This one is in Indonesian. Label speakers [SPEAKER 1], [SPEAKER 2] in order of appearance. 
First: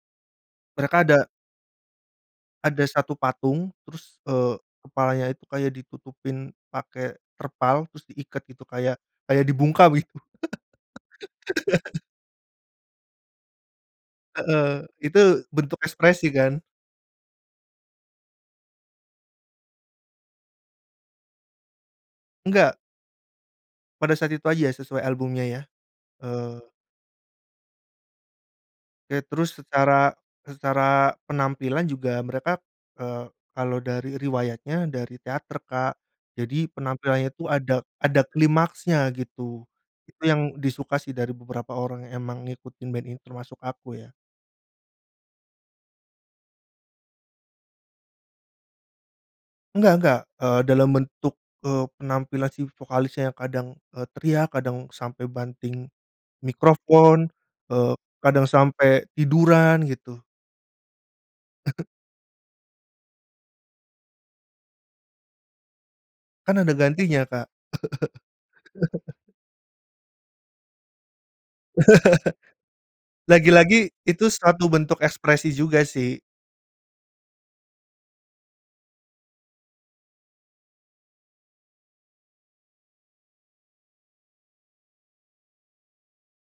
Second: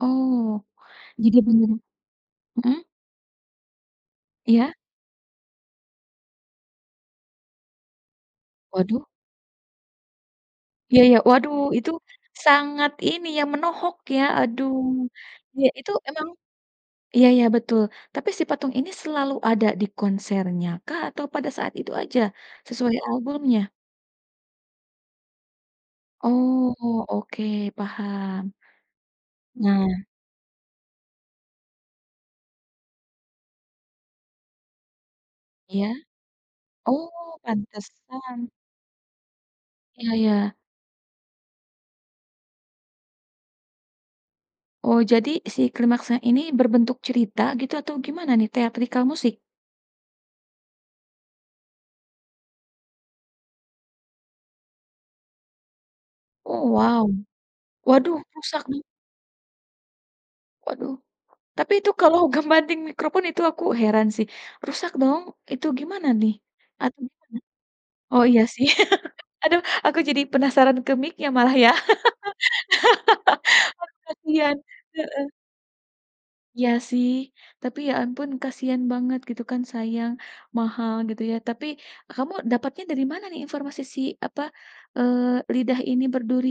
[SPEAKER 1] Oh,
[SPEAKER 2] Mereka ada
[SPEAKER 1] jadi bener mhm.
[SPEAKER 2] ada 1 patung, terus, eee,
[SPEAKER 1] Iya.
[SPEAKER 2] kepalanya itu kayak ditutupin pake terpal, terus diikat gitu kayak
[SPEAKER 1] Waduh.
[SPEAKER 2] kayak dibungkam gitu.
[SPEAKER 1] Iya iya. Waduh itu sangat ini yang menohok, ya, aduh.
[SPEAKER 2] Heeh, itu
[SPEAKER 1] Ya,
[SPEAKER 2] bentuk
[SPEAKER 1] itu
[SPEAKER 2] ekspresi,
[SPEAKER 1] emang
[SPEAKER 2] kan.
[SPEAKER 1] iya iya betul tapi si patung ini selalu ada di konsernya kah? Atau pada saat itu aja
[SPEAKER 2] Enggak.
[SPEAKER 1] sesuai albumnya?
[SPEAKER 2] Pada saat itu aja ya sesuai albumnya, ya, eee.
[SPEAKER 1] Oh, oke paham.
[SPEAKER 2] Ya, terus
[SPEAKER 1] Nah.
[SPEAKER 2] secara secara penampilan juga mereka, eee, kalau dari riwayatnya dari teater
[SPEAKER 1] Iya.
[SPEAKER 2] Kak, jadi
[SPEAKER 1] Oh,
[SPEAKER 2] penampilannya itu ada ada
[SPEAKER 1] pantesan.
[SPEAKER 2] klimaksnya gitu.
[SPEAKER 1] Iya
[SPEAKER 2] Itu yang
[SPEAKER 1] iya.
[SPEAKER 2] disuka, sih, dari beberapa orang emang ngikutin band ini termasuk aku, ya.
[SPEAKER 1] Oh, jadi si klimaksnya ini berbentuk cerita gitu atau gimana, nih, teatrikal musik?
[SPEAKER 2] Nggak nggak, eee, dalam bentuk, eee, penampilan si vokalisnya yang kadang, eee, teriak, kadang sampai banting
[SPEAKER 1] Oh, wow.
[SPEAKER 2] mikrofon, eee,
[SPEAKER 1] Waduh
[SPEAKER 2] kadang
[SPEAKER 1] rusak, nih.
[SPEAKER 2] sampai tiduran gitu.
[SPEAKER 1] Waduh. Tapi itu kalau ngebanting microphone itu aku heran, sih, rusak dong itu gimana, nih?
[SPEAKER 2] Kan, ada
[SPEAKER 1] Atau gimana?
[SPEAKER 2] gantinya, Kak.
[SPEAKER 1] Oh iya, sih. Aduh, aku jadi penasaran ke miknya malah, ya. Wah,
[SPEAKER 2] Lagi-lagi, itu
[SPEAKER 1] kasian,
[SPEAKER 2] suatu bentuk
[SPEAKER 1] heeh.
[SPEAKER 2] ekspresi juga, sih.
[SPEAKER 1] Iya, sih. Tapi, ya, ampun kasihan banget gitu, kan, sayang. Mahal gitu, ya. Tapi kamu dapatnya dari mana, nih, informasi si apa, eee, lidah ini berduri?